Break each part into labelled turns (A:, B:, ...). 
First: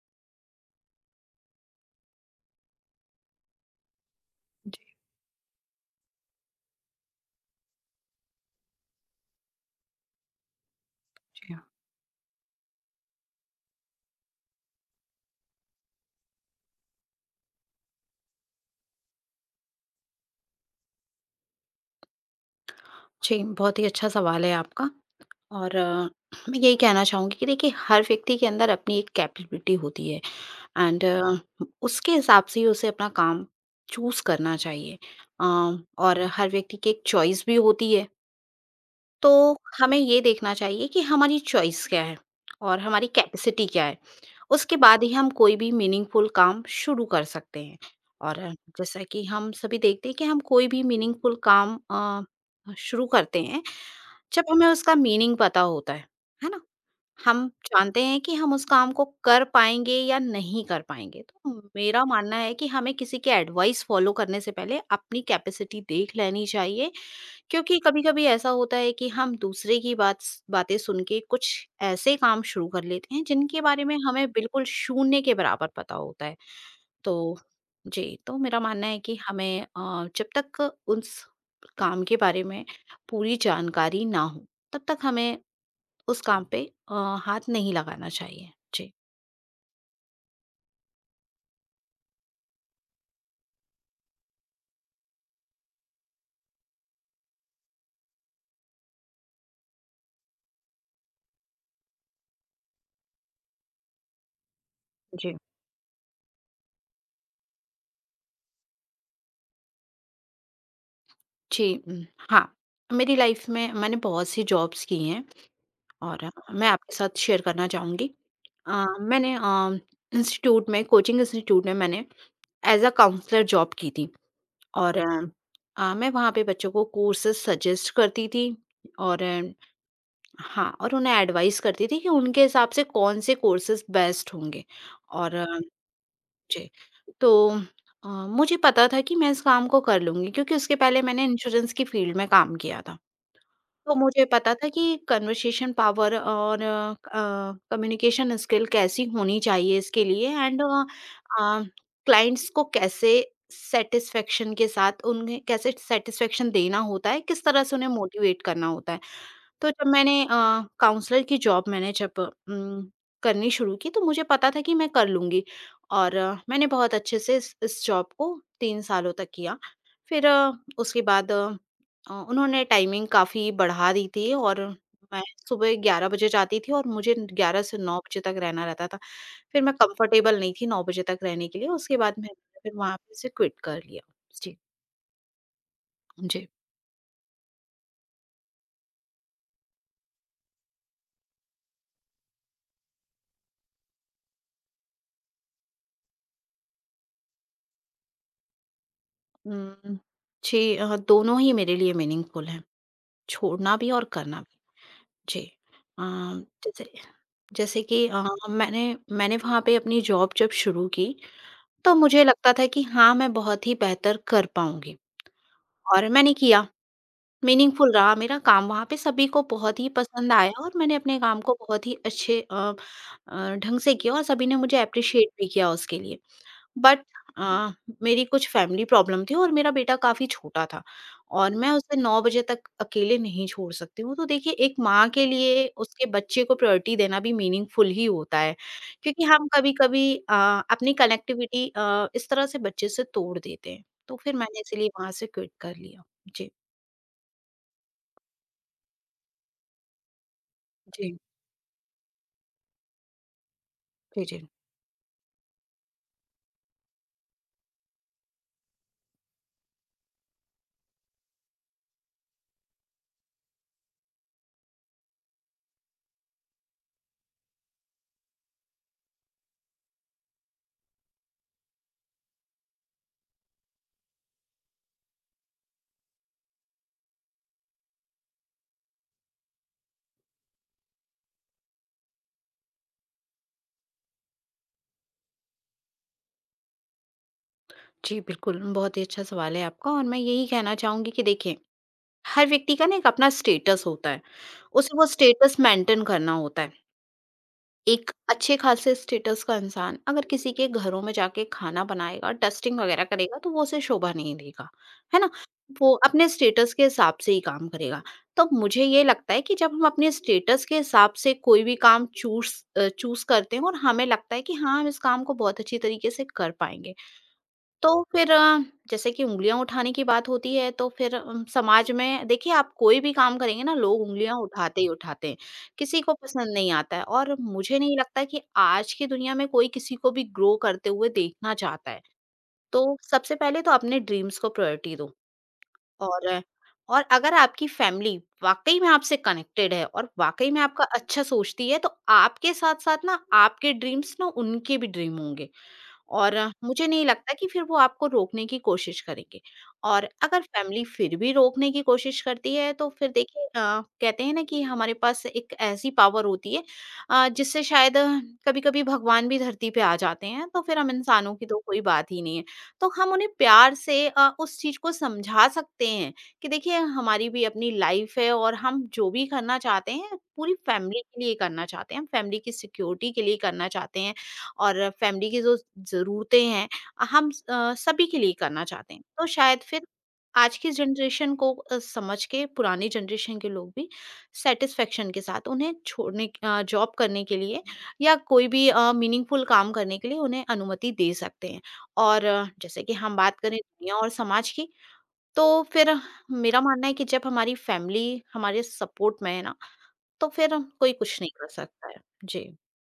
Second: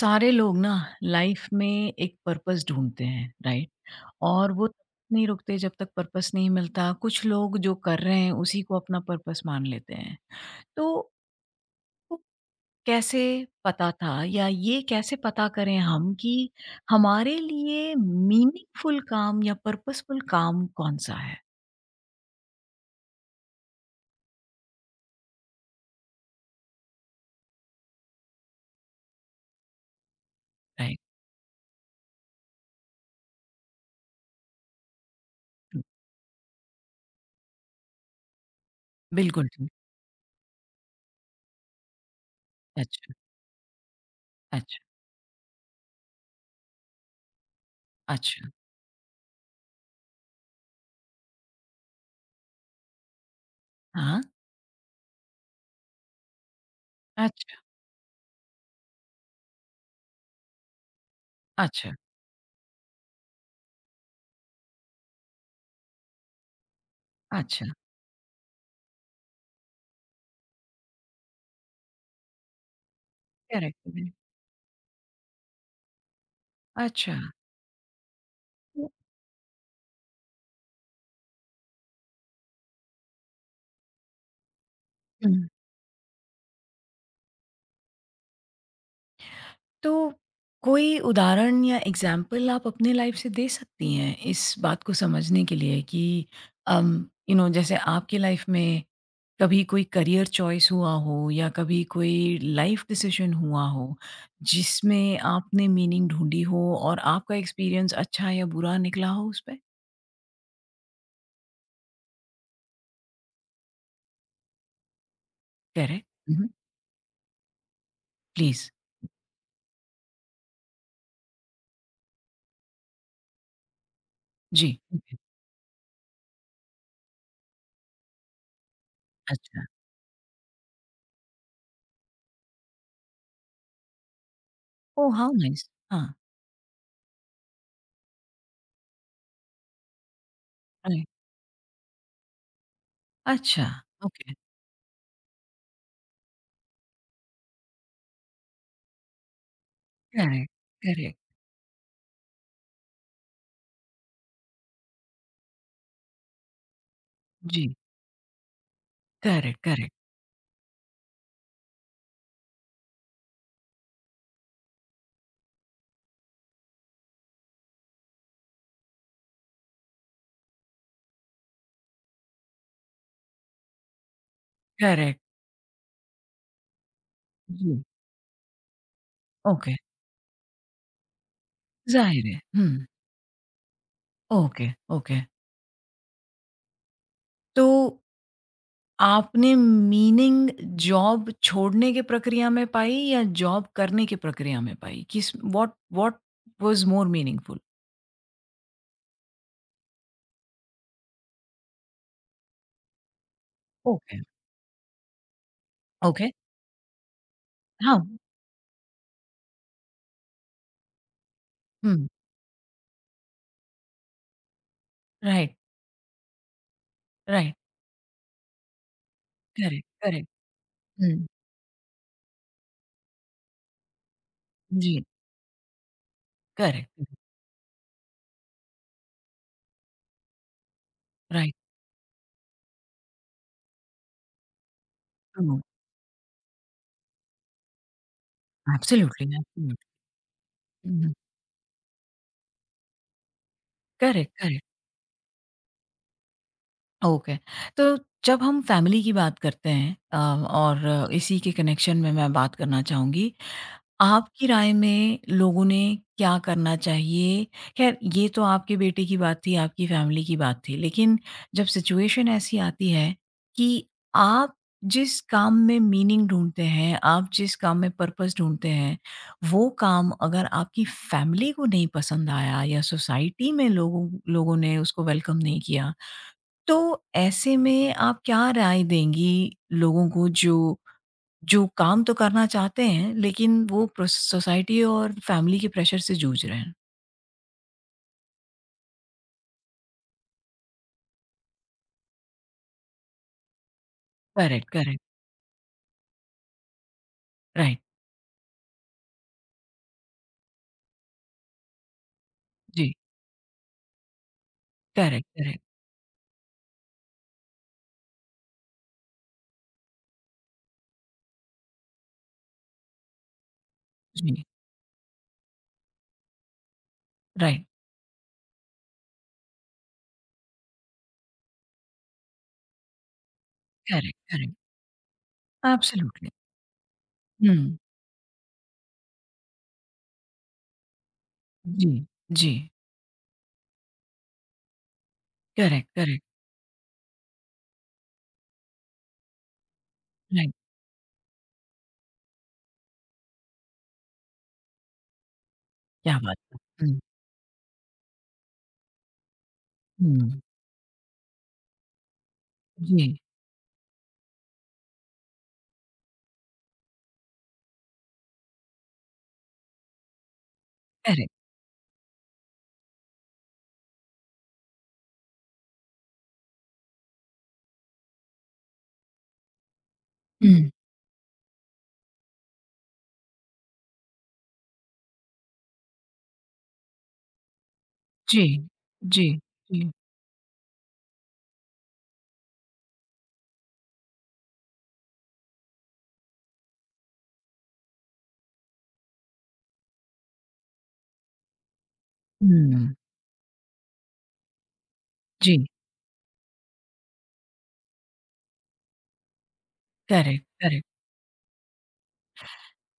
A: सारे लोग ना लाइफ में एक पर्पस ढूंढते हैं, राइट। और वो नहीं रुकते जब तक पर्पस नहीं मिलता। कुछ लोग जो कर रहे हैं उसी को अपना पर्पस मान लेते हैं। तो
B: जी।
A: वो कैसे पता था या ये कैसे पता करें हम कि हमारे लिए मीनिंगफुल काम या पर्पसफुल काम कौन सा है?
B: जी, बहुत ही अच्छा सवाल है आपका और मैं यही कहना चाहूँगी कि देखिए हर व्यक्ति के अंदर अपनी एक कैपेबिलिटी होती है
A: राइट।
B: एंड उसके हिसाब से ही उसे अपना काम चूज़ करना चाहिए अ, और हर व्यक्ति की एक चॉइस भी होती है।
A: बिल्कुल
B: तो
A: ठीक।
B: हमें ये देखना चाहिए कि हमारी चॉइस क्या है और हमारी
A: अच्छा।
B: कैपेसिटी क्या है। उसके
A: अच्छा।
B: बाद ही हम कोई भी मीनिंगफुल काम शुरू कर सकते हैं और
A: अच्छा।
B: जैसा कि हम सभी देखते हैं कि हम कोई भी मीनिंगफुल काम शुरू करते हैं
A: हाँ।
B: जब हमें उसका मीनिंग पता होता है ना? हम
A: अच्छा।
B: जानते हैं कि हम उस काम को कर पाएँगे या नहीं कर पाएँगे। तो
A: अच्छा।
B: मेरा मानना है कि हमें किसी के एडवाइस फ़ॉलो करने से पहले अपनी कैपेसिटी देख लेनी चाहिए,
A: अच्छा।
B: क्योंकि कभी-कभी ऐसा होता है कि हम दूसरे की बातें सुन के कुछ ऐसे काम शुरू कर लेते हैं जिनके बारे में
A: करेक्ट।
B: हमें बिल्कुल शून्य के बराबर पता होता है।
A: अच्छा।
B: तो जी, तो मेरा मानना है कि हमें जब तक उस काम के बारे में पूरी जानकारी ना हो, तब तक हमें
A: हम्म।
B: उस काम पे अ, हाथ नहीं लगाना चाहिए। जी।
A: तो कोई उदाहरण या एग्जाम्पल आप अपने लाइफ से दे सकती हैं इस बात को समझने के लिए कि जैसे आपकी लाइफ में कभी कोई करियर चॉइस हुआ हो या कभी कोई लाइफ डिसीजन हुआ हो जिसमें
B: जी।
A: आपने मीनिंग ढूंढी हो और आपका एक्सपीरियंस अच्छा या बुरा निकला हो उस पर।
B: जी, हाँ, मेरी लाइफ में मैंने बहुत सी जॉब्स की हैं
A: करेक्ट।
B: और मैं आपके साथ शेयर करना चाहूँगी।
A: प्लीज।
B: अ, मैंने अ, इंस्टीट्यूट में कोचिंग इंस्टीट्यूट में मैंने एज़ अ काउंसलर जॉब की थी
A: जी।
B: और
A: okay.
B: मैं वहाँ पे बच्चों को कोर्सेज़ सजेस्ट करती थी और
A: अच्छा।
B: हाँ, और उन्हें एडवाइस करती थी कि उनके हिसाब से कौन-से कोर्सेज़ बेस्ट होंगे
A: ओ हाउ
B: और
A: नाइस। हाँ।
B: जी, तो अ, मुझे पता था कि मैं इस काम को कर लूँगी क्योंकि उसके पहले
A: राइट।
B: मैंने इंश्योरेंस की फ़ील्ड में काम किया था।
A: अच्छा।
B: तो मुझे
A: ओके।
B: पता था कि कन्वर्सेशन पावर और कम्युनिकेशन स्किल कैसी होनी चाहिए इसके लिए
A: करेक्ट।
B: And
A: correct.
B: अ, क्लाइंट्स को कैसे सैटिस्फैक्शन के साथ उन्हें कैसे सैटिस्फैक्शन देना होता है, किस तरह
A: जी।
B: से उन्हें मोटिवेट करना होता है।
A: करेक्ट।
B: तो जब
A: करेक्ट।
B: मैंने काउंसलर की जॉब मैंने जब करनी शुरू की तो मुझे पता था कि मैं कर लूँगी और मैंने बहुत अच्छे से इस जॉब को 3 सालों तक किया। फिर उसके बाद उन्होंने टाइमिंग काफ़ी बढ़ा दी थी और
A: करेक्ट।
B: मैं सुबह 11 बजे जाती थी और मुझे 11 से
A: जी,
B: 9 बजे तक रहना रहता था। फिर
A: ओके,
B: मैं कंफर्टेबल नहीं थी 9 बजे तक रहने के लिए, उसके बाद
A: ज़ाहिर है।
B: मैंने फिर
A: हुँ।
B: वहाँ पे से क्विट कर लिया। जी,
A: ओके। ओके।
B: जी।
A: तो आपने मीनिंग जॉब छोड़ने की प्रक्रिया में पाई या जॉब करने की प्रक्रिया में पाई? किस what what was more meaningful?
B: Um, जी दोनों ही मेरे लिए मीनिंगफुल हैं। छोड़ना भी और
A: ओके।
B: करना भी। जी। अ,
A: ओके।
B: जैसे जैसे
A: हाँ।
B: कि अ, मैंने मैंने वहाँ पे अपनी जॉब जब शुरू की, तो
A: हुँ।
B: मुझे लगता था कि हाँ, मैं बहुत ही बेहतर कर पाऊँगी
A: राइट।
B: और मैंने किया।
A: राइट।
B: मीनिंगफुल रहा मेरा काम वहाँ पे सभी को बहुत
A: करेक्ट,
B: ही
A: करेक्ट।
B: पसंद आया और मैंने
A: हुँ।
B: अपने काम को बहुत ही अच्छे ढंग से किया और सभी ने मुझे
A: जी।
B: एप्रिशिएट भी किया उसके लिए। But
A: correct.
B: अ, मेरी कुछ फैमिली प्रॉब्लम थी और मेरा बेटा काफ़ी छोटा था
A: राइट।
B: और मैं उसे 9 बजे तक अकेले नहीं छोड़ सकती हूँ। तो देखिए एक माँ के
A: ट्रू।
B: लिए उसके बच्चे को प्रायोरिटी देना भी मीनिंगफुल ही होता है। क्योंकि
A: एब्सोल्युटली,
B: हम
A: एब्सोल्युटली।
B: कभी-कभी अ, अपनी
A: हुँ।
B: कनेक्टिविटी इस तरह से बच्चे से तोड़ देते हैं। तो
A: करेक्ट,
B: फिर मैंने
A: करेक्ट।
B: इसीलिए वहाँ से क्विट कर लिया। जी,
A: ओके। तो जब हम फैमिली की बात करते हैं और
B: जी,
A: इसी के कनेक्शन में मैं बात करना चाहूँगी,
B: जी, जी।
A: आपकी राय में लोगों ने क्या करना चाहिए? ख़ैर ये तो आपके बेटे की बात थी, आपकी फ़ैमिली की बात थी। लेकिन जब सिचुएशन ऐसी आती है कि आप जिस काम में मीनिंग ढूँढते हैं, आप जिस काम में पर्पस ढूँढते हैं, वो काम अगर आपकी फ़ैमिली को नहीं पसंद आया या सोसाइटी में लोगों लोगों ने उसको वेलकम नहीं किया, तो ऐसे में आप क्या राय देंगी लोगों को जो जो काम तो करना चाहते हैं, लेकिन वो प्रोस सोसाइटी और फैमिली के प्रेशर से जूझ रहे हैं।
B: जी, बिल्कुल, बहुत ही अच्छा सवाल है आपका और मैं यही कहना चाहूँगी कि देखिए, हर व्यक्ति का ना एक अपना स्टेटस होता है।
A: करेक्ट,
B: उसे
A: करेक्ट।
B: वो स्टेटस मेंटेन करना होता है।
A: राइट।
B: एक अच्छे खासे स्टेटस का इंसान अगर किसी के घरों में जाके खाना बनाएगा, डस्टिंग
A: जी।
B: वगैरह करेगा तो वो उसे शोभा नहीं देगा, है
A: करेक्ट,
B: ना?
A: करेक्ट।
B: वो अपने स्टेटस के हिसाब से ही काम करेगा। तो मुझे ये लगता है कि जब हम अपने स्टेटस के हिसाब से कोई भी काम चूज़ करते हैं और हमें लगता है
A: जी।
B: कि हाँ, हम इस काम को बहुत अच्छी तरीके से कर पाएँगे।
A: राइट।
B: तो फिर जैसे कि उँगलियाँ उठाने की बात होती है तो फिर समाज में देखिए आप कोई भी काम करेंगे ना लोग
A: करेक्ट,
B: उँगलियाँ
A: करेक्ट।
B: उठाते ही उठाते हैं। किसी को
A: एब्सोल्युटली।
B: पसंद नहीं आता है और
A: हुँ।
B: मुझे नहीं लगता कि आज की दुनिया में कोई किसी को भी ग्रो करते हुए देखना
A: जी।
B: चाहता है।
A: जी।
B: तो सबसे पहले तो अपने ड्रीम्स को प्रायोरिटी दो
A: करेक्ट, करेक्ट।
B: और और अगर आपकी फैमिली वाक़ई में आपसे कनेक्टेड है और वाक़ई
A: राइट।
B: में आपका अच्छा सोचती है तो आपके साथ-साथ ना आपके ड्रीम्स ना उनके भी ड्रीम होंगे।
A: क्या
B: और
A: बात है।
B: मुझे
A: हुँ।
B: नहीं लगता कि फिर वो आपको रोकने की कोशिश करेंगे। और
A: हुँ।
B: अगर फैमिली फिर भी रोकने की कोशिश करती है तो फिर
A: जी।
B: देखिए कहते हैं ना कि हमारे पास एक ऐसी पावर होती है जिससे शायद कभी-कभी भगवान भी धरती पे आ जाते हैं, तो फिर हम
A: करेक्ट।
B: इंसानों की तो कोई बात ही नहीं है। तो हम उन्हें प्यार से उस चीज़ को समझा सकते हैं कि देखिए हमारी भी अपनी लाइफ़ है और हम जो भी करना चाहते हैं पूरी
A: हुँ।
B: फैमिली के लिए करना चाहते हैं, हम फैमिली की सिक्योरिटी के लिए करना चाहते हैं। और फैमिली की जो ज़रूरतें हैं हम सभी के लिए
A: जी।
B: करना चाहते हैं।
A: जी।
B: तो शायद फिर
A: जी।
B: आज की जनरेशन को समझ के पुरानी जनरेशन के लोग भी सैटिस्फैक्शन के साथ जॉब करने के लिए या कोई भी मीनिंगफुल काम करने के लिए उन्हें अनुमति दे सकते हैं। और जैसे कि
A: हुँ।
B: हम बात करें दुनिया और समाज की तो
A: जी।
B: फिर मेरा मानना है कि जब हमारी फैमिली हमारे सपोर्ट में है ना, तो
A: करेक्ट,
B: फिर
A: करेक्ट।
B: कोई कुछ नहीं कर सकता है। जी।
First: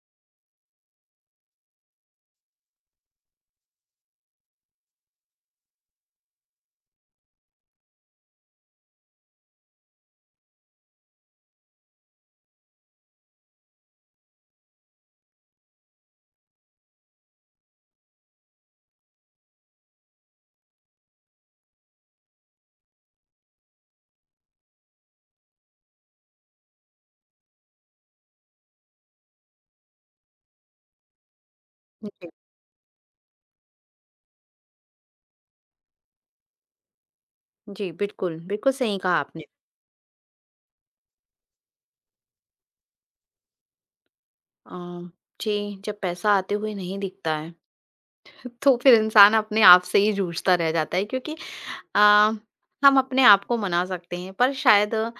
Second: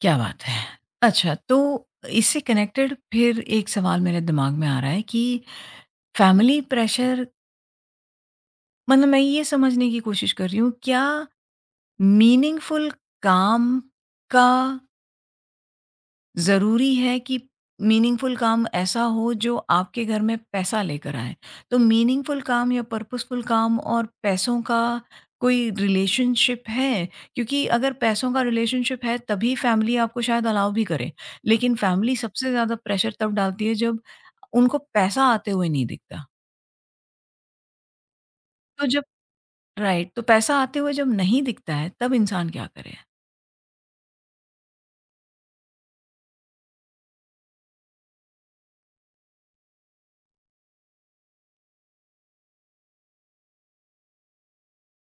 A: क्या बात है। अच्छा, तो इससे कनेक्टेड फिर एक सवाल मेरे दिमाग में आ रहा है कि फैमिली प्रेशर, मतलब मैं ये समझने की कोशिश कर रही हूँ, क्या मीनिंगफुल काम का ज़रूरी है कि मीनिंगफुल काम ऐसा हो जो आपके घर में पैसा लेकर आए? तो मीनिंगफुल काम या पर्पसफुल काम और पैसों का कोई रिलेशनशिप है? क्योंकि अगर पैसों का रिलेशनशिप है तभी फैमिली आपको शायद अलाउ भी करे। लेकिन फैमिली
B: जी।
A: सबसे ज़्यादा प्रेशर तब डालती है जब उनको पैसा आते हुए नहीं दिखता।
B: जी, बिल्कुल, बिल्कुल
A: तो
B: सही
A: जब
B: कहा आपने।
A: राइट, तो पैसा आते हुए जब नहीं दिखता है तब इंसान क्या करे?
B: अ, जी, जब पैसा आते हुए नहीं दिखता है, तो फिर इंसान अपने आप से ही जूझता रह जाता है क्योंकि अ, हम अपने आप को मना सकते हैं पर शायद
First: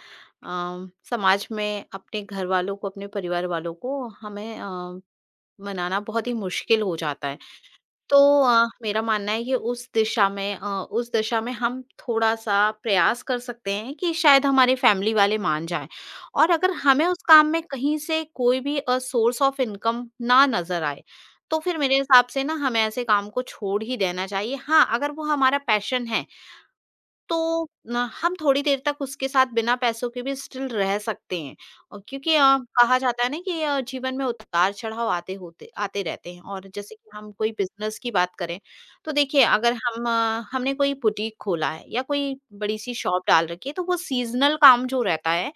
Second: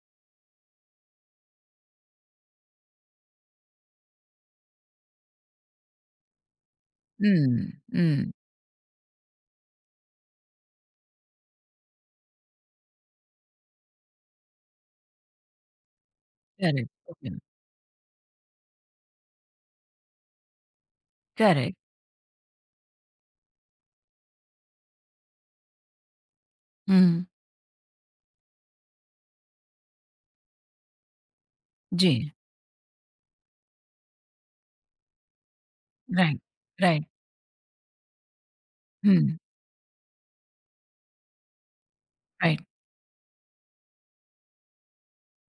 B: समाज में अपने घर वालों को, अपने परिवार वालों को हमें मनाना बहुत ही मुश्किल हो जाता है।
A: हुँ,
B: तो
A: हुँ।
B: अ, मेरा मानना है कि उस दिशा में अ, उस दिशा में हम थोड़ा-सा प्रयास कर सकते हैं कि शायद हमारे फैमिली वाले मान जाएँ। और अगर
A: करेक्ट,
B: हमें उस
A: ओके।
B: काम में कहीं से कोई भी सोर्स ऑफ इनकम ना नज़र आए, तो
A: करेक्ट।
B: फिर मेरे हिसाब से ना हमें ऐसे काम को छोड़ ही देना चाहिए। हाँ, अगर वो हमारा पैशन है
A: हुँ।
B: तो न हम थोड़ी देर तक उसके साथ बिना पैसों के भी स्टिल रह सकते हैं और
A: जी।
B: क्योंकि कहा जाता है ना कि जीवन में उतार-चढ़ाव आते रहते
A: राइट।
B: हैं और जैसे
A: राइट।
B: कि हम कोई बिज़नेस की बात करें, तो
A: हुँ।
B: देखिए अगर हमने कोई बुटीक खोला है या कोई
A: राइट।
B: बड़ी-सी शॉप डाल रखी है, तो वो सीज़नल काम जो रहता है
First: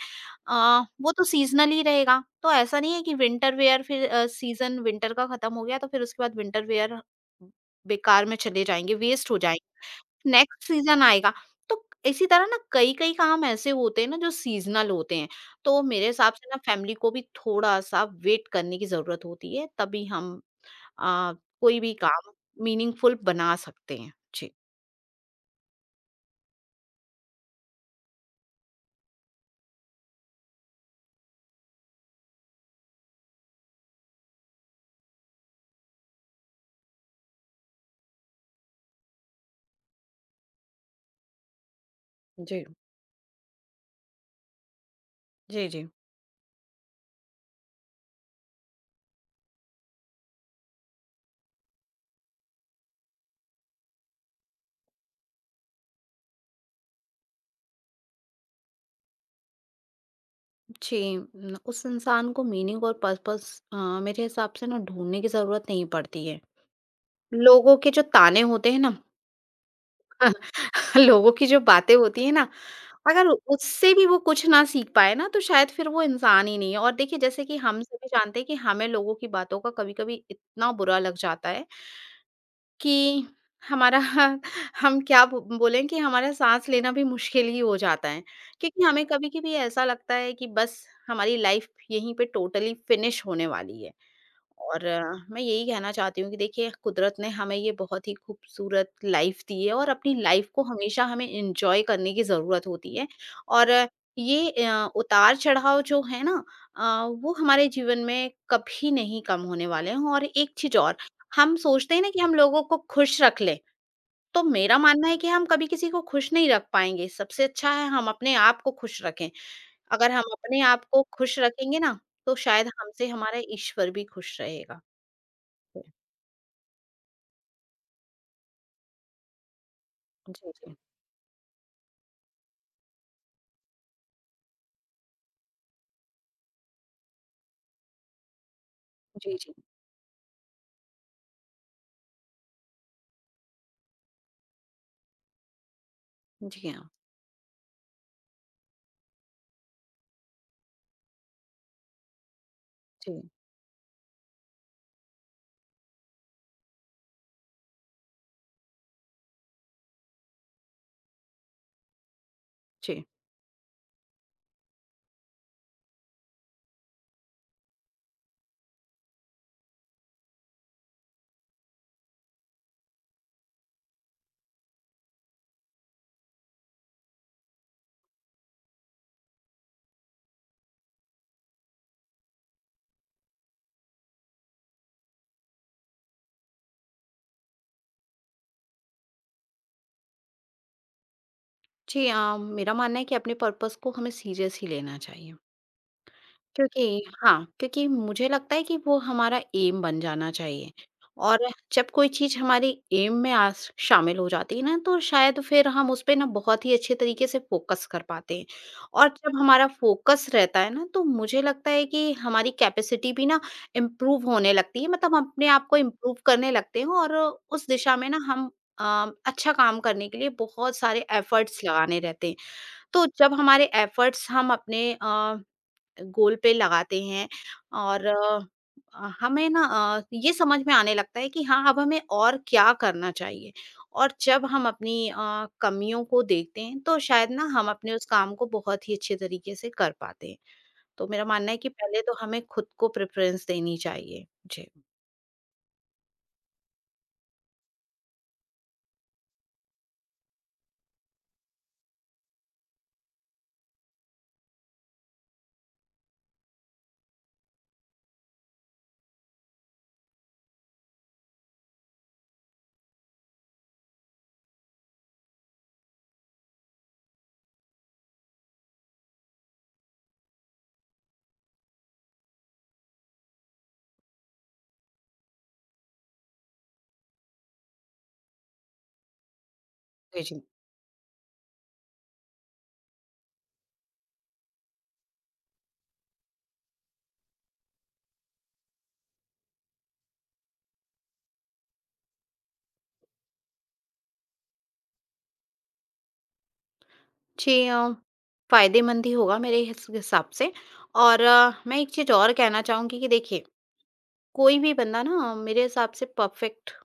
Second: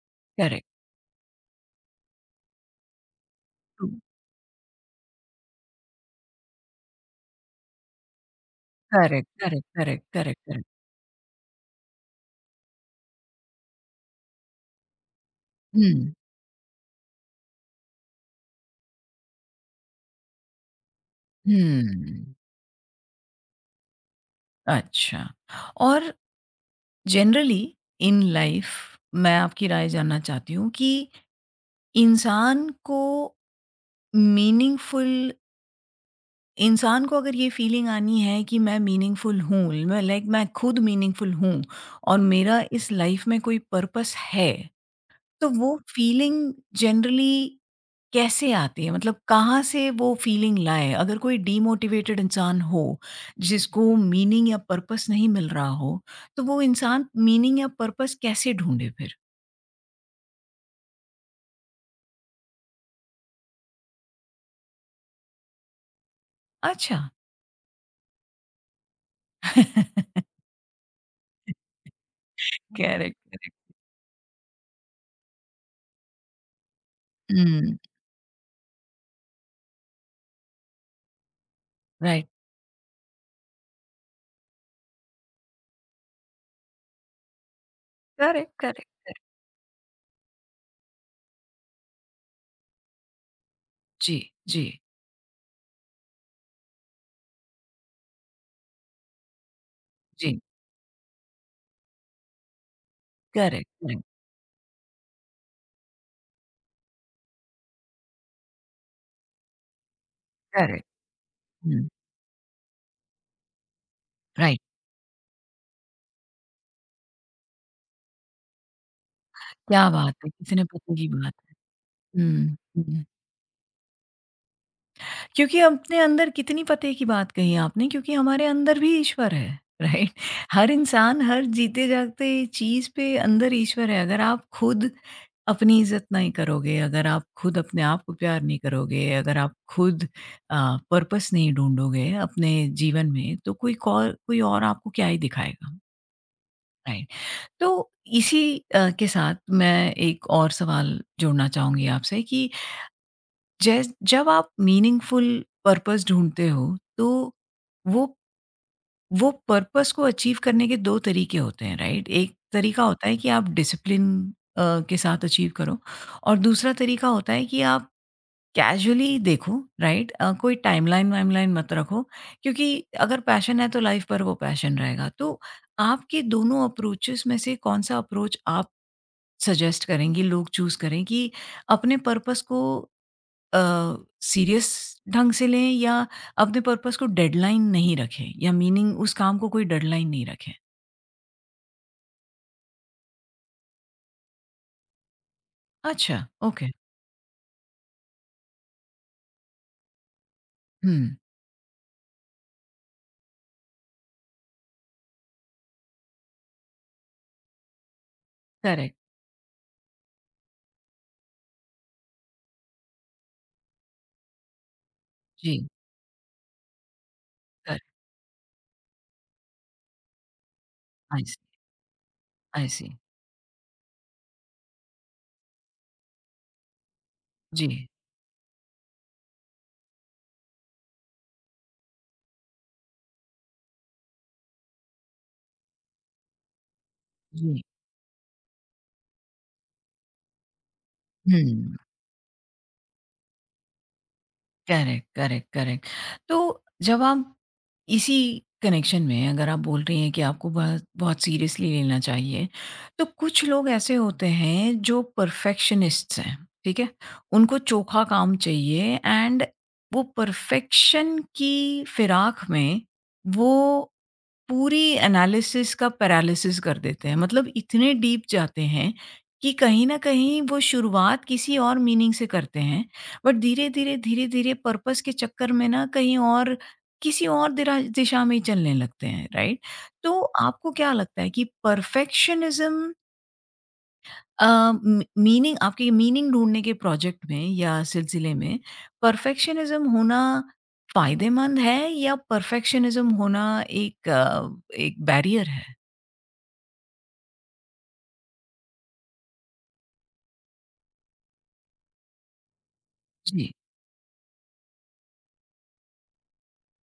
B: अ,
A: करेक्ट।
B: वो तो सीज़नल ही रहेगा। तो ऐसा नहीं है कि विंटर वेयर
A: ट्रू।
B: फिर सीज़न विंटर का खत्म हो गया, तो फिर उसके बाद विंटर वेयर बेकार में चले जाएँगे,
A: करेक्ट,
B: वेस्ट हो जाएँ
A: correct, correct, correct,
B: next
A: correct.
B: Season आएगा। तो इसी तरह ना कई-कई काम ऐसे होते हैं ना जो सीज़नल होते हैं। तो मेरे
A: हुँ।
B: हिसाब से ना फैमिली को भी थोड़ा-सा वेट करने की ज़रूरत होती है, तभी हम अ, कोई भी काम
A: हुँ।
B: मीनिंगफुल बना सकते हैं। जी।
A: अच्छा। और जनरली इन लाइफ मैं आपकी राय जानना चाहती हूँ कि इंसान को मीनिंगफुल इंसान को अगर ये फीलिंग आनी है कि मैं मीनिंगफुल हूँ, मैं लाइक मैं खुद मीनिंगफुल हूँ और मेरा
B: जी।
A: इस लाइफ में कोई पर्पस है, तो
B: जी,
A: वो
B: जी।
A: फीलिंग जनरली कैसे आती है? मतलब कहाँ से वो फीलिंग लाएँ? अगर कोई डीमोटिवेटेड इंसान हो, जिसको मीनिंग या पर्पस नहीं मिल रहा हो, तो वो इंसान मीनिंग या पर्पस कैसे ढूँढे फिर?
B: जी, न उस इंसान को मीनिंग और पर्पस मेरे हिसाब से ना ढूँढने की ज़रूरत नहीं पड़ती है।
A: अच्छा।
B: लोगों के जो ताने होते हैं ना
A: हुँ।
B: लोगों की जो बातें होती है ना,
A: करेक्ट,
B: अगर
A: करेक्ट।
B: उससे भी वो कुछ ना सीख पाए ना, तो शायद फिर वो इंसान ही नहीं है। और देखिए जैसे कि
A: हुँ।
B: हम सभी जानते हैं कि हमें लोगों की बातों का कभी-कभी इतना बुरा लग जाता है,
A: राइट।
B: कि हमारा हम क्या ब बोलें कि हमारा साँस लेना भी मुश्किल ही हो जाता है।
A: करेक्ट,
B: क्योंकि
A: करेक्ट,
B: हमें
A: करेक्ट।
B: कभी-कभी ऐसा लगता है कि बस हमारी लाइफ़ यहीं पे टोटली फिनिश होने वाली है।
A: जी। जी।
B: और मैं यही कहना चाहती हूँ कि देखिए कुदरत ने हमें ये बहुत ही खूबसूरत लाइफ दी है और अपनी
A: जी।
B: लाइफ को हमेशा हमें एंजॉय करने की ज़रूरत होती है
A: करेक्ट,
B: और अ,
A: करेक्ट,
B: ये अ, उतार चढ़ाव जो है ना वो हमारे जीवन में कभी नहीं कम होने वाले हैं और एक चीज़
A: करेक्ट।
B: और हम
A: हुँ।
B: सोचते हैं ना कि हम लोगों को खुश रख लें तो
A: राइट।
B: मेरा मानना है कि हम कभी किसी को खुश नहीं रख पाएंगे सबसे अच्छा है हम अपने आप को खुश रखें
A: क्या
B: अगर
A: बात
B: हम
A: है! किसी
B: अपने
A: ने
B: आप
A: पता
B: को
A: की बात
B: खुश
A: है।
B: रखेंगे ना तो
A: हुँ।
B: शायद
A: हुँ।
B: हमसे हमारा ईश्वर भी खुश रहेगा
A: क्योंकि अपने अंदर कितनी पते की बात कही आपने, क्योंकि हमारे अंदर भी ईश्वर है, राइट?
B: जी,
A: हर
B: जी।
A: इंसान, हर जीते-जागते चीज़ पे अंदर ईश्वर है। अगर आप खुद अपनी इज़्ज़त नहीं करोगे, अगर आप खुद अपने आप को प्यार नहीं करोगे,
B: जी,
A: अगर आप
B: जी।
A: खुद पर्पस नहीं ढूँढोगे अपने जीवन में, तो कोई कौर कोई और आपको क्या ही दिखाएगा,
B: जी हाँ।
A: राइट? तो इसी के साथ मैं एक और सवाल जोड़ना चाहूँगी आपसे कि
B: जी,
A: जैस जब आप मीनिंगफुल पर्पस ढूँढते हो, तो वो वो पर्पस को अचीव करने के 2 तरीके होते हैं, राइट? एक तरीका
B: जी।
A: होता है कि आप डिसिप्लिन के साथ अचीव करो और दूसरा तरीका होता है कि आप कैजुअली देखो, राइट? कोई टाइमलाइन वाइमलाइन मत रखो क्योंकि अगर पैशन है, तो लाइफ़ भर वो पैशन रहेगा। तो आपके दोनों अप्रोचेज़ में से कौन-सा अप्रोच आप सजेस्ट करेंगी, लोग चूज़ करें कि अपने पर्पस को अ, सीरियस ढंग से लें या अपने पर्पस को डेडलाइन नहीं रखें या मीनिंग उस काम को कोई डेडलाइन नहीं रखें?
B: जी, मेरा मानना है कि अपने पर्पस को हमें सीरियस ही लेना चाहिए।
A: अच्छा, ओके।
B: क्योंकि हाँ, क्योंकि मुझे लगता है कि वो हमारा एम बन जाना चाहिए
A: हुँ।
B: और जब कोई चीज़ हमारी एम में आ शामिल हो जाती है ना, तो शायद फिर हम उस पे ना बहुत ही अच्छे तरीके से फ़ोकस कर पाते हैं
A: करेक्ट।
B: और जब हमारा फ़ोकस रहता है ना, तो मुझे लगता है कि हमारी कैपेसिटी भी ना इम्प्रूव होने लगती है, मतलब हम अपने
A: जी।
B: आप को इम्प्रूव करने लगते हैं और उस
A: करेक्ट।
B: दिशा में ना हम अच्छा काम करने के लिए बहुत सारे
A: आई सी।
B: एफ़र्ट्स लगाने रहते हैं।
A: आई सी।
B: तो जब हमारे एफ़र्ट्स हम अपने गोल पे लगाते हैं
A: जी,
B: और हमें ना ये समझ में आने लगता है कि हाँ अब हमें और क्या करना चाहिए और जब हम अपनी कमियों को देखते हैं तो शायद ना
A: जी।
B: हम अपने उस काम को बहुत ही अच्छे तरीके से कर पाते हैं तो मेरा मानना है कि
A: हुँ।
B: पहले तो हमें खुद को प्रेफरेंस देनी चाहिए जी
A: करेक्ट, करेक्ट, करेक्ट। तो जब आप इसी कनेक्शन में अगर आप बोल रही हैं कि आपको बहुत बहुत सीरियसली लेना चाहिए, तो कुछ लोग ऐसे होते हैं जो परफेक्शनिस्ट्स हैं, ठीक है? उनको चोखा काम चाहिए एंड वो परफेक्शन की फिराक में वो पूरी एनालिसिस का पैरालिसिस कर देते हैं, मतलब इतने डीप जाते हैं कि कहीं ना कहीं वो शुरुआत किसी और मीनिंग से करते हैं, बट धीरे धीरे धीरे धीरे पर्पस के चक्कर में ना कहीं और किसी और दिशा में ही चलने लगते हैं, राइट। तो
B: जी जी
A: आपको क्या लगता है कि परफेक्शनिज्म अ, म मीनिंग, आपके मीनिंग ढूँढने के प्रोजेक्ट में या सिलसिले में परफेक्शनिज़्म होना फ़ायदेमंद है या परफेक्शनिज़्म होना एक एक बैरियर है?
B: जी फायदेमंद ही होगा मेरे हिसाब से और मैं एक चीज और कहना चाहूंगी कि देखिए
A: जी।
B: कोई भी बंदा ना मेरे हिसाब से परफेक्ट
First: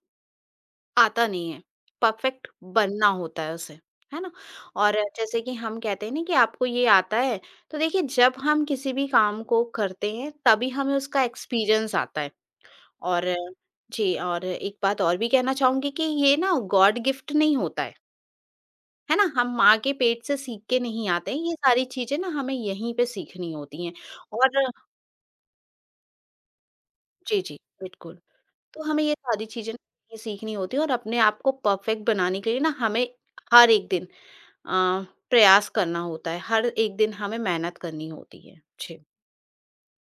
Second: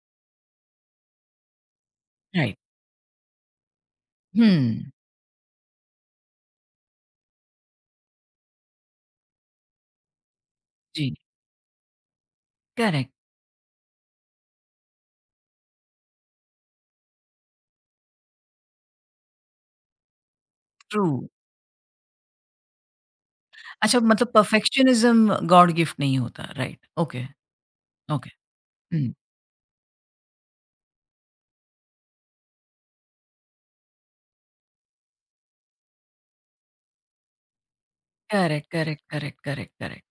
B: आता नहीं है, परफेक्ट
A: राइट।
B: बनना होता है उसे, है ना?
A: हुँ।
B: और जैसे कि हम कहते हैं ना कि आपको ये आता है, तो देखिए जब हम किसी भी काम को करते हैं तभी हमें
A: जी।
B: उसका एक्सपीरियंस आता है।
A: करेक्ट।
B: और जी और एक बात और भी कहना चाहूँगी कि ये ना गॉड गिफ्ट नहीं होता है ना? हम माँ के पेट से सीख के
A: ट्रू।
B: नहीं आते हैं, ये सारी चीज़ें ना हमें यहीं पे सीखनी होती हैं
A: अच्छा, मतलब
B: और
A: परफेक्शनिज़्म गॉड गिफ्ट नहीं होता, राइट। ओके।
B: जी, जी, बिल्कुल।
A: ओके।
B: तो हमें
A: हुँ।
B: ये सारी चीज़ें ना यहीं सीखनी होती हैं और अपने आप को परफेक्ट बनाने के लिए ना हमें हर एक दिन अ, प्रयास करना होता है, हर एक दिन हमें मेहनत करनी होती है।
A: करेक्ट,
B: जी।
A: Correct, correct, correct, correct.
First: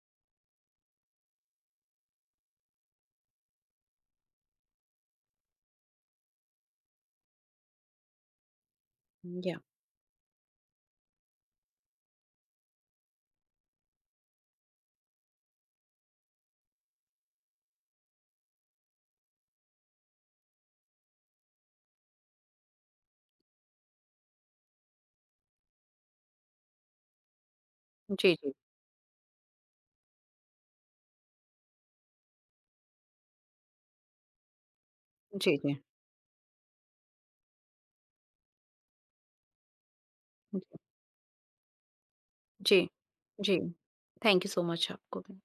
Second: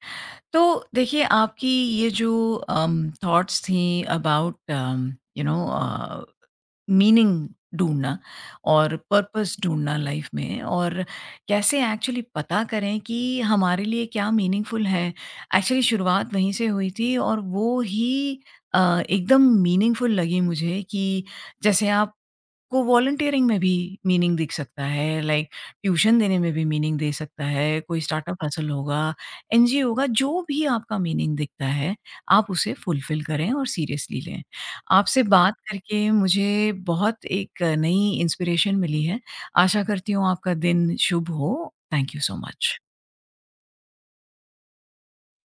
A: तो देखिए आपकी ये जो थॉट्स थी about you know uh meaning ढूँढना और पर्पस
B: या
A: ढूँढना लाइफ में और कैसे एक्चुअली पता करें कि हमारे लिए क्या मीनिंगफुल है। एक्चुअली शुरुआत वहीं से हुई थी और वो ही एकदम मीनिंगफुल लगी मुझे कि जैसे आप को वॉलंटियरिंग में भी मीनिंग दिख सकता है, लाइक ट्यूशन देने में भी मीनिंग दे सकता है, कोई
B: जी,
A: स्टार्टअप
B: जी।
A: हसल होगा, एनजीओ होगा, जो भी आपका मीनिंग दिखता है, आप उसे फुलफ़िल करें और सीरियसली लें। आपसे बात
B: जी, जी।
A: करके मुझे बहुत एक नई इंस्पिरेशन मिली है। आशा करती हूँ आपका
B: जी,
A: दिन शुभ हो। थैंक यू सो
B: जी।
A: मच।
B: जी। थैंक यू सो मच आपको भी।